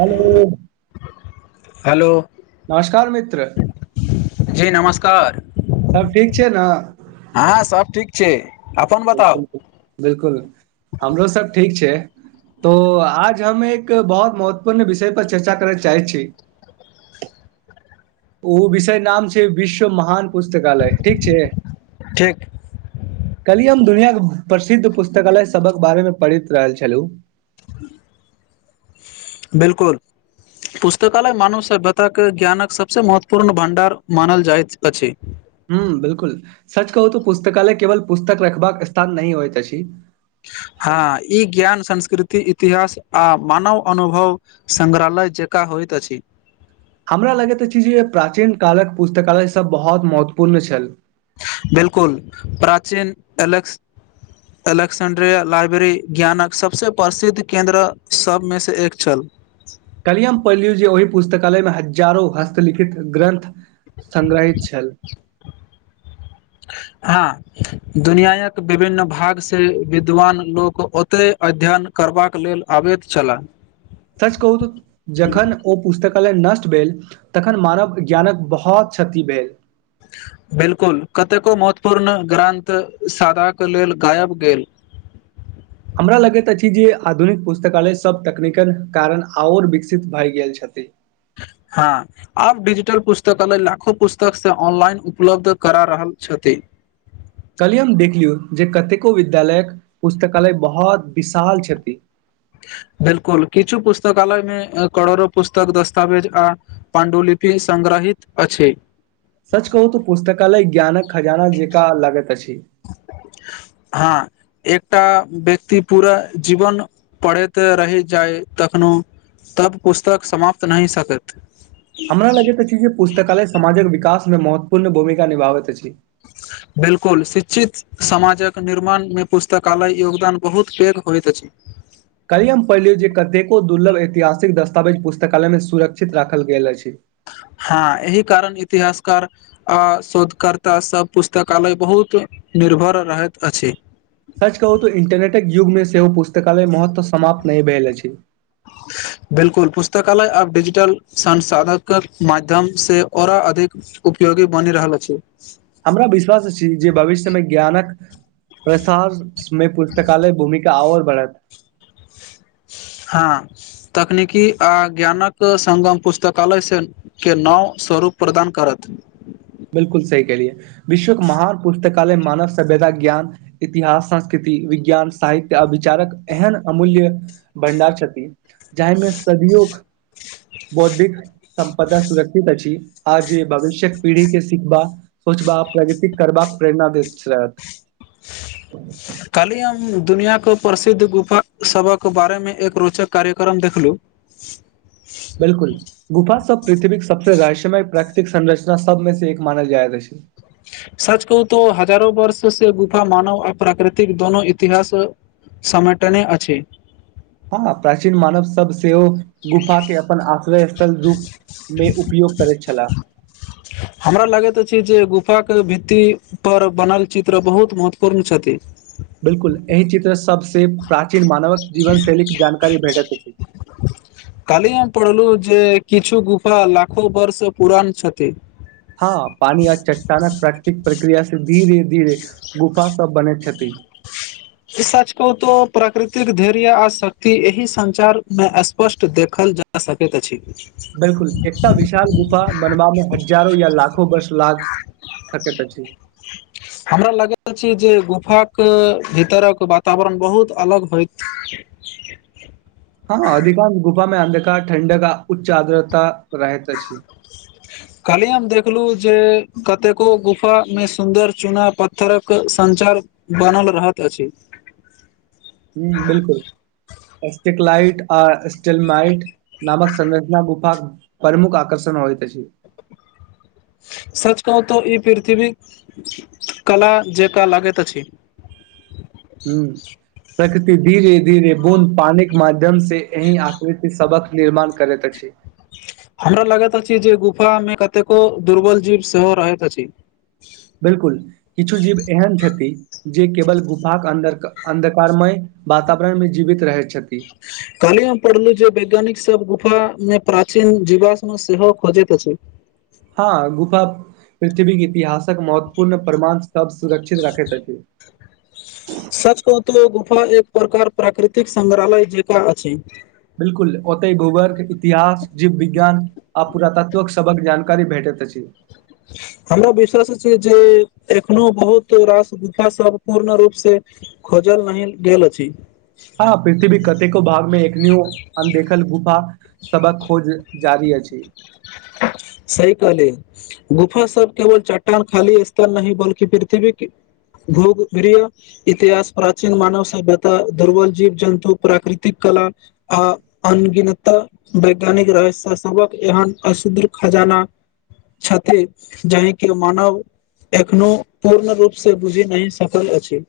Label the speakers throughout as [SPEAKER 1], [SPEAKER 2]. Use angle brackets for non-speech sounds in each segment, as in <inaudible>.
[SPEAKER 1] Hello
[SPEAKER 2] hello
[SPEAKER 1] नमस्कार मित्र
[SPEAKER 2] जी नमस्कार
[SPEAKER 1] सब ठीक छै ने
[SPEAKER 2] हँ सब ठीक छै अपन बताउ
[SPEAKER 1] बिलकुल हमरो सब ठीक छै तो आज हम एक बहुत महत्वपूर्ण विषय पर चर्चा करय चाहै छी हँ ओ विषय नाम छै विश्व महान पुस्तकालय ठीक छै
[SPEAKER 2] ठीक
[SPEAKER 1] कलिय हम दुनिया के प्रसिद्ध पुस्तकालय सबक बारे में पढ़ि रहल छलहु
[SPEAKER 2] बिलकुल पुस्तकालय मानव सभ्यतााक के ज्ञानक सबसे महत्वपूर्ण भंडार मानल जाइत अछि
[SPEAKER 1] ह बिलकुल सच कहू त पुस्तकालय केवल पुस्तक रखबाक स्थान नह होइ त हँ
[SPEAKER 2] हँ इ ज्ञान संस्कृति इतिहास आ मानव अनुभव संगग्रहालय जका हो होइत छि
[SPEAKER 1] हमरा लगैत अछि जे प्राचीन कालक पुस्तकालय सब बहुत महत्वपूर्ण छल
[SPEAKER 2] बिलकुल प्राचीन अलेक्स एलेक्सेंड्रिया लाइब्रेरी ज्ञानक सभसँ प्रसिद्ध केन्द्र सभमेसँ एक छल
[SPEAKER 1] कलियम पलूजी ओहि पुस्तकालयमे हजारो हस्तलिखित ग्रन्थ संग्रहित छल
[SPEAKER 2] हँ दुनियाक विभिन्न भाग से विद्वान लोक ओतहि अध्ययन करबाक लेल आ बैत छलला
[SPEAKER 1] सच कहू त जखन ओ पुस्तक नष्ट भेल तखन मानव ज्ञानक बहुत क्षति भेल
[SPEAKER 2] बिलकुल कतेको महत्वपूर्ण ग्रन्थ सादाक लेल गायब गेल
[SPEAKER 1] <unintelligible> हमरा लगैत अछि जे आधुनिक पुस्तकालय सभ तकनीकल कारण आओर विकसित भए गेल छथि <unintelligible>
[SPEAKER 2] हँ आब डिजिटल पुस्तकालय लाखो पुस्तक से ऑनलाइन उपलब्ध करा रहल छथिन
[SPEAKER 1] <unintelligible> कहलियए हम देख लियौ जे कतेको विद्यालयक पुस्तकालय बहुत विशाल छथि्षन <unintelligible>
[SPEAKER 2] बिलकुल किछु पुस्तकालयमे कोड़ो पुस्तक दस्तावेज आ पण्डुलिपि संग रहहित अछि
[SPEAKER 1] सच कहू तऽ पुस्तकालय ज्ञानक खजाना जेकाँ लागैत <unintelligible>
[SPEAKER 2] हँ एकटा व्यक्ति पूरा जीवन पढ़ैत रहि जाय तखनो तब पुस्तक समाप्त नहि सकैत
[SPEAKER 1] हमरा लगैत अछि जे पुस्तकालय समाजक विकास मे महत्वपूर्ण भूमिका निभाबैत अछि
[SPEAKER 2] बिलकुल शिक्षित समाजक निर्माणमे पुस्तकालय योगदान बहुत पैघ होइत अछि
[SPEAKER 1] काल्हि हम पढ़लियौ जे कतेको दुर्लभ ऐतिहासिक दस्तावेज पुस्तकालयमे सुरक्षित राखल गेल अछि <unintelligible>
[SPEAKER 2] हँ एहि कारण इतिहासकार अ शोधकर्ता सब पुस्तकालय बहुत निर्भर रहैत अछि
[SPEAKER 1] सच कहू तऽ इंटरनेटक युगमे सेहो पुस्तकालय महत्व समाप्त नहि भेल अछि
[SPEAKER 2] बिलकुल पुस्तकालय आब डिजिटल संसाधनक माध्यम उपयोगी बनि रहल अछि
[SPEAKER 1] हमरा विश्वास छी जे भविष्यमे ज्ञानक प्रसारमे पुस्तकालय भूमिका ओर बढ़त
[SPEAKER 2] हँ तकनीकी आ ज्ञानक संग्गम पुस्तकालय से के नव सरू रूप प्रदान करत
[SPEAKER 1] बिलकुल सही कहलियै विश्वके महान पुस्तक काले मानव सभ्यता ज्ञान इतिहास संस्कृति विज्ञान साहित्य आ विचारक एहन अमूल्य भंडार छथि जाहिमे सदियो बौद्धिक सम्पदा सुरक्षित अछि आ जे भविष्यक पीढ़ी के सिखबा सोचबा प्रगृति करबाक प्रेरणा दैत छलैत
[SPEAKER 2] दुनिआके प्रसिद्ध गुफा सबक बारेमे एक रोचक कार्यक्रम देखलू
[SPEAKER 1] बिलकुल गुफा सब पृथ्वी सबसँ रहस्यमय प्राकृतिक संरचना सबमे से एक मानल जाय रहै
[SPEAKER 2] सच कहू तो हजारो वर्ष से गुफा मानव आ प्राकृतिक दोनो इतिहास सम्मेटने अछि
[SPEAKER 1] हँ प्राचीन मानव सब सेहो गुफा के अपन आश्रय स्थल रूप मे उपयोग करैत छलाह
[SPEAKER 2] हमरा लागैत अछि जे गुफा के भित्ती पर बनल चित्र बहुत महत्वपूर्ण छथि
[SPEAKER 1] से प्राचीन मानवक जीवन शैली जानकारी भेटत
[SPEAKER 2] काली हम पढ़लु जे किछु गुफा लाखो बर्ष पुरान छथि
[SPEAKER 1] हँ पानी आ चट्टानक प्राकृतिक प्रक्रिया सँ धीरे धीरे गुफा सब बनैत छथिन
[SPEAKER 2] सच कहू तो प्राकृतिक धैर्य आ शक्ति एहि संचार मे स्पष्ट देखल जा सकैत अछि
[SPEAKER 1] बिलकुल एकटा विशाल गुफा बनबामे हजारो या लाखो बर्ष लाख सकैत अछि
[SPEAKER 2] हमरा लागैत अछि जे के भीतरक वातावरण बहुत अलग होयइत
[SPEAKER 1] हँ अधिकांश गुफामे अन्धकार ठण्डका उच्च आदरता
[SPEAKER 2] काल्हि हम देखलहु जे कतेको गुफामे सुन्दर चूना पत्थरक सञ्चार बनल रहैत अछि
[SPEAKER 1] ह बिलकुल एस्टिक लाइट आ स्टिल माइट नामक संरचना गुफा प्रमुख आकर्षण होइ त अछि
[SPEAKER 2] सच कहू तऽ ई पृथ्वी कला जेका लागैत अछि
[SPEAKER 1] ह प्रकृति धीरे धीरे बूंद पानी के माध्यम माध्यम से रही आकृति सबक निर्माण करैत अछि
[SPEAKER 2] हमरा लगैत अछि जे गुफामे कतेको दुर्बल जीव सेहो रहैत अछि
[SPEAKER 1] बिलकुल किछु जीव एहन छथि जे केवल गुफाक के अ अन्धकारमय वातावरण मे जीवित रहैत छथि
[SPEAKER 2] काली हम पढ़लु जे वैज्ञानिक सब गुफा मे प्राचीन जीवाश मे सेहो खोजैत अछि
[SPEAKER 1] हँ गुफा पृथ्वी के इतिहास महत्वपूर्ण प्रमाण सब सुरक्षित रखैत अछि
[SPEAKER 2] सच कहु तऽ गुफा एक प्रकार प्राकृतिक संग्रहालय जेका अछि
[SPEAKER 1] बिलकुल ओत गोवग इतिहास जीव विज्ञान पुरात्वक सबक जानकारी भेटैत अछि
[SPEAKER 2] हमरा विश्वास छी जे एखनो बहुत रास गुफा सब पूर्ण रूप से जल नहि गेल
[SPEAKER 1] हँ पृथ्वी कतेको भागमे एखनियो अनदेखल गुफा सबहक खोज जारी अछि
[SPEAKER 2] सही कहली गुफा सब केवल चट्टान खाली स्तर नहि बल्कि पृथ्वी भोग व इतिहास प्राचीन मानव सभ्यता दुर्बल जीव जन्तु प्राकृतिक कला आ अनगिनत वैज्ञानिक रहस्य सबक एहन असद खजाना छथि जाहिके मानव एखनो पूर्ण रूप से बुझि नहि सकल अछि।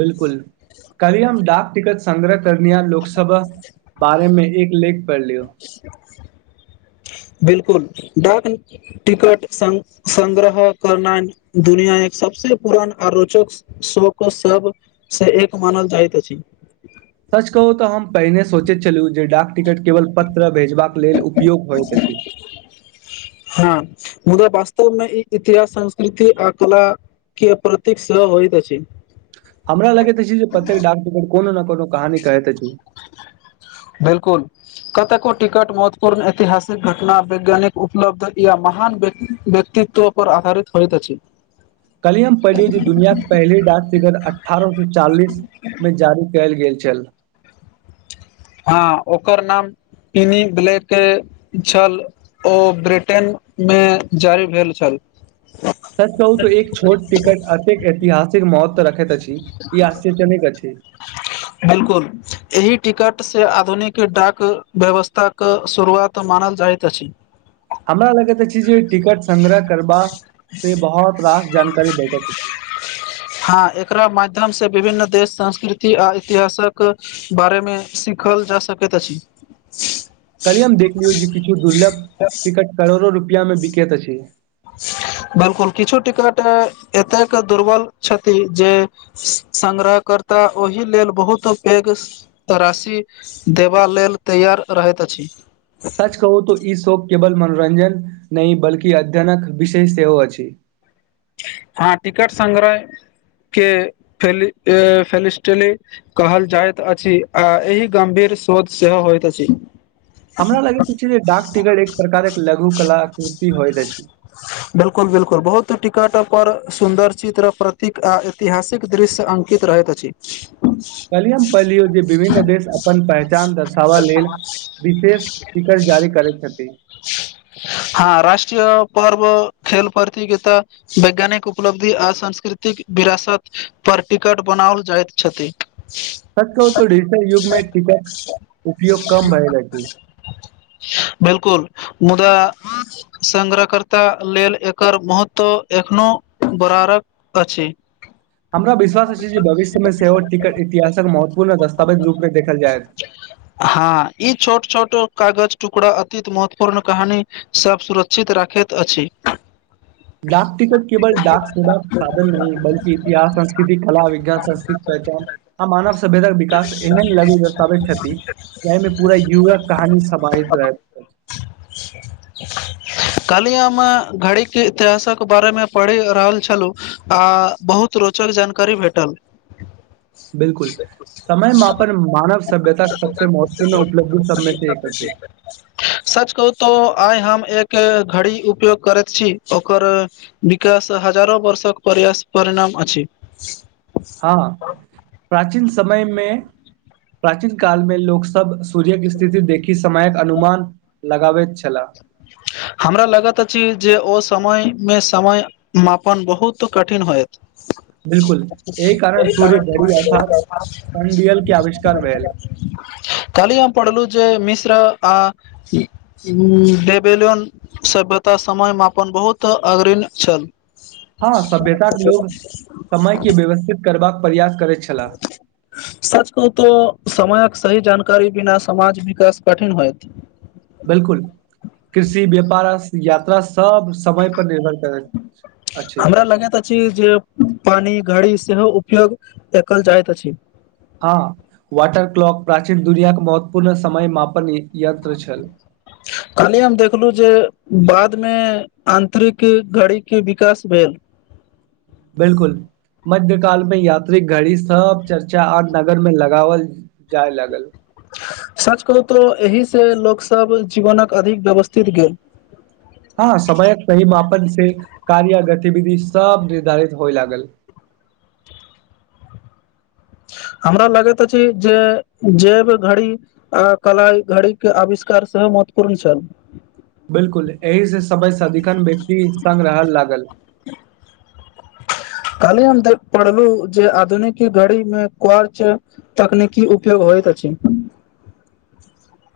[SPEAKER 1] बिलकुल करियियम डाक टिकट संग्रह करिया लोकसभा बारेमे एक लेख पढ़ लियौ
[SPEAKER 2] <unintelligible> बिलकुल डाक टिकट संग्रह करना दुनिया एक सभसँ पुरान आ रोचक शोक सभसँ एक मानल जाइत अछि।
[SPEAKER 1] सच कहू तऽ हम पहिने सोचैत छलहुँ जे डाक टिकट केवल पत्र भेजबाक लेल उपयोग होइत अछि।
[SPEAKER 2] हँ मुदा वास्तवमे ई इतिहास संस्कृति आ कला के प्रतीक सेहो होइत अछि।
[SPEAKER 1] हमरा लगैत जे प्रत्येक डाकटिकट कोनो ने कोनो कहानी कहैत अछि।
[SPEAKER 2] बिलकुल कतेको टिकट महत्वपूर्ण ऐतिहासिक घटना वैज्ञानिक उपलब्ध या महान व्यक्तित्व ओपर आधारित होइत अछि।
[SPEAKER 1] कलियम पहिलिय जे दुनिया के पहली डाक फिगर अठारह सो चालीस मे जारी कयल गेल उ चल
[SPEAKER 2] हँ ओकर नाम पिनी बलेके छल ओ ब्रिटेनमे जारी भेल छल।
[SPEAKER 1] सच कहू तऽ एक छोट टिकट अतेक ऐतिहासिक महत्व रखैत अछि ई आश्चर्यनेक अछि
[SPEAKER 2] बिलकुल एहि टिकट से आधुनिक डाक व्यवस्था को शुरुआत मान मनाल जाइत अछि
[SPEAKER 1] हमरा लगैत अछि जे टिकट संग्रह करबा से बहुत रास जानकारी भेटत
[SPEAKER 2] माध्यमसँ विभिन्न देश संस्कृति आ इतिहासक बारेमे सीखल जा सकैत अछि <unintelligible> <inaudible>
[SPEAKER 1] कलि हम देखलियौ जे किछु दुर्लभ टिकट करोड़ो रुपआ मे बिकेत अछि
[SPEAKER 2] बलकुल किछु टिकट एतेक दुर्बल छथि जे संग्रह करता ओहि लेल बहुत पैघ तराशि देबा लेल तैयार रहैत अछि
[SPEAKER 1] सच कहू त ई शोक केबल मन मनोरञ्जन नहि बल्कि अध्ययनक विशेष सेहो अछि।
[SPEAKER 2] हँ टिकट सग्रह केफेली फेलिस्टल कहल जाइत अछि आ एहि गम्भीर शोध सेहो होइत अछि
[SPEAKER 1] हमरा लगैत अछि जे डाक टिकट एक प्रकारक लघु कला कुर्ति होइत अछी
[SPEAKER 2] बिल्कुल बिल्कल बहुत टिक कट पर सुन्दर चित्र प्रतीक आ ऐतिहासिक दृश्य अङ्कित रहैत अछि
[SPEAKER 1] कलियम पलियो जे विभिन्न देश अपन पहचान दर्शाबऽ लेल विशेष शिकर जारी करै छथि
[SPEAKER 2] हँ राष्ट्रीय पर्व खेल प्रतिगिता वैज्ञानिक उपलब्धि आ सांस्कृतिक विरासतपर टिकट बनाओल जाइत छथि
[SPEAKER 1] सच कहू त डिजिटल युग मे टीकट उपयोग कम भए रह छै
[SPEAKER 2] बिलकुल मुदा सग्रहकर्ता लेल एकर महत तऽ एखनो बरारक अछि
[SPEAKER 1] हमरा विश्वास अछि जे भविष्यमे सेहो टिकट इतिहासक महत्वपूर्ण दस्तावेज रूपमे देखल जायत ह <unintelligible>
[SPEAKER 2] हँ ई छोट छो कागज टुकड़ा अतीत महत्वपूर्ण कहानीसब सुरक्षित राखेत अछि
[SPEAKER 1] डाक टिकट केवल डाक सुधा साधन नहि बल्कि इतिहास संस्कृति कला विज्ञान संस्कृति आ मानव सभ्यताक विकास एहन लघु बताबैत छथि जाहिमे पूरा युवा कहानी समाहित रहैत अछि
[SPEAKER 2] कालियामे घड़ी के इतिहासक बारेमे पढ़ि रहल छलु आ बहुत रोचक जानकारी भेटल
[SPEAKER 1] बिलकुल समय मापन मानव सभ्यताक सबसँ महत्वपूर्ण उपलब्धि सबमे से एक आछि
[SPEAKER 2] सच कहू तऽ आइ हम एक घड़ी उपयोग करैत छी ओकर विकाश हजारो वर्षक परयास परिणाम अछि
[SPEAKER 1] हँ प्राचीन समयमे प्राचीन कालमे लोक सब सूर्यक स्थिति देखि समयक अनुमान लगाबैत छला
[SPEAKER 2] ह <inaudible> हमरा लगत अछि जे ओ समय मे समय मापन बहुत कठिन होयत
[SPEAKER 1] ह <inaudible>
[SPEAKER 2] कह
[SPEAKER 1] अर्थात सनडियल के आविष्कार भेल
[SPEAKER 2] काली आम पढ़लू जे मिस <unintelligible> वेलियन सभ्यता समयमे अपन बहुत अग्रिण छल
[SPEAKER 1] हँ सभ्यता के लोग समय के व्यवस्थित करबाक प्रयास करैत छलाह
[SPEAKER 2] सच कहू तऽ समय सही जानकारी बिना समाज विकास कठिन होयत
[SPEAKER 1] बिलकुल कृषि व्यापार यात्रा स अछि
[SPEAKER 2] हमरा लगैत अछी जे पानी घड़ी सेहो उपयोग एकल जाइत अछि
[SPEAKER 1] हँ वाटर क्लॉक प्राचीन दुनियाक महत्वपूर्ण समय मापन यन्त्र छल
[SPEAKER 2] कहलियी हम देखलु जे बाद मे आंतरिक घड़ी के विकास भेल
[SPEAKER 1] बिलकुल मध्य काल में यात्री घड़ी सब चर्चा आ नगर में लगाावल जाय लागल ह
[SPEAKER 2] साँच कहु तऽ एहिसँ लोकसभ जीवनक अधिक व्यवस्थित गेल
[SPEAKER 1] हँ समयक सहि माापन से कार्य गतिविधि सब निर्धारित होइ लागल <unintelligible> <unintelligible>
[SPEAKER 2] हमरा लगैत अछि जे जे भी घड़ी कला घड़ी के आविष्कार सेहो कर च <unintelligible>
[SPEAKER 1] बिलकुल एहि से सबय सदिखन व्यक्ति संग रह लागल <unintelligible>
[SPEAKER 2] कहली हम देख पढ़लु जे आधुनिक घड़ी मे कच तकनीकी उपयोग होयइत इत अछि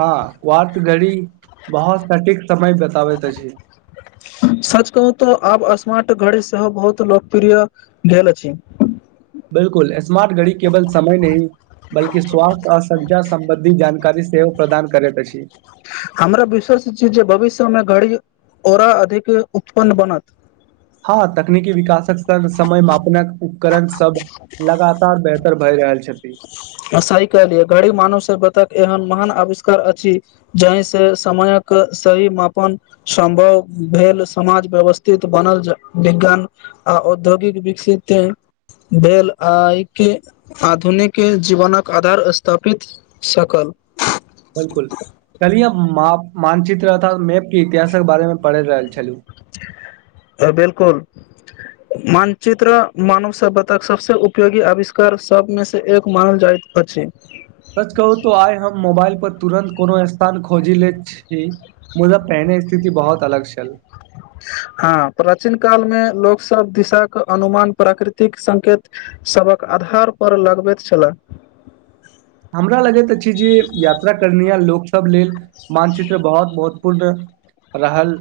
[SPEAKER 1] हँ वारथ घड़ी बहुत सटीक समय बताबैत अछि
[SPEAKER 2] सच कहू तऽ आब स्मार्ट घड़ी सेहो बहुत लोकप्रिय भेल अछि
[SPEAKER 1] बिलकुल स्मार्ट घड़ी केवल समय नहि बल्कि स्वासथ्य आ संचार सं्बन्धी जानकारी सेहो प्रदान करैत अछि
[SPEAKER 2] हमरा विश्वास छी जे भविष्य मे घड़ी ओरा अधिक उत्पन्न बनत
[SPEAKER 1] हँ तकनीकी उकरण सब लगातार बेहतर भए रहल छथि
[SPEAKER 2] साइकल य घड़ी मानव सभ बतक एहन महान आविष्कार अछि जाहि से समयक सही मापन सम्भव भेल समाज व्यवस्थित बनल विज्ञान आ औद्योगिक विकसित भेल आके आधुनिक के जीवनक आधार स्थापित सकल
[SPEAKER 1] बिलकुल कहलिय मानचित रहथ मैपके इतिहासक बारेमे पढ़ि रहल छलू
[SPEAKER 2] अ बिलकुल मानचित्र मानव सभ्यतााक सबसँ उपयोगी आविष्कार सबमे से एक मानल जाइत छै अछी
[SPEAKER 1] सच कहू तो आइ हम मोबाइल पर तुरन्त कोनो स्थान खोजी ले छी मुदा पहिने स्थिति बहुत अलग छल
[SPEAKER 2] हँ प्राचीन कालमे लोक सब दिशाे अनुमान प्राकृतिक संकेत सभक आधारपर लगबैत छललाह
[SPEAKER 1] <unintelligible> हमरा लगैत अछि जे यात्रा करनेय लोकसभ लेल मानचित्र बहुत महत्वपूर्ण रहल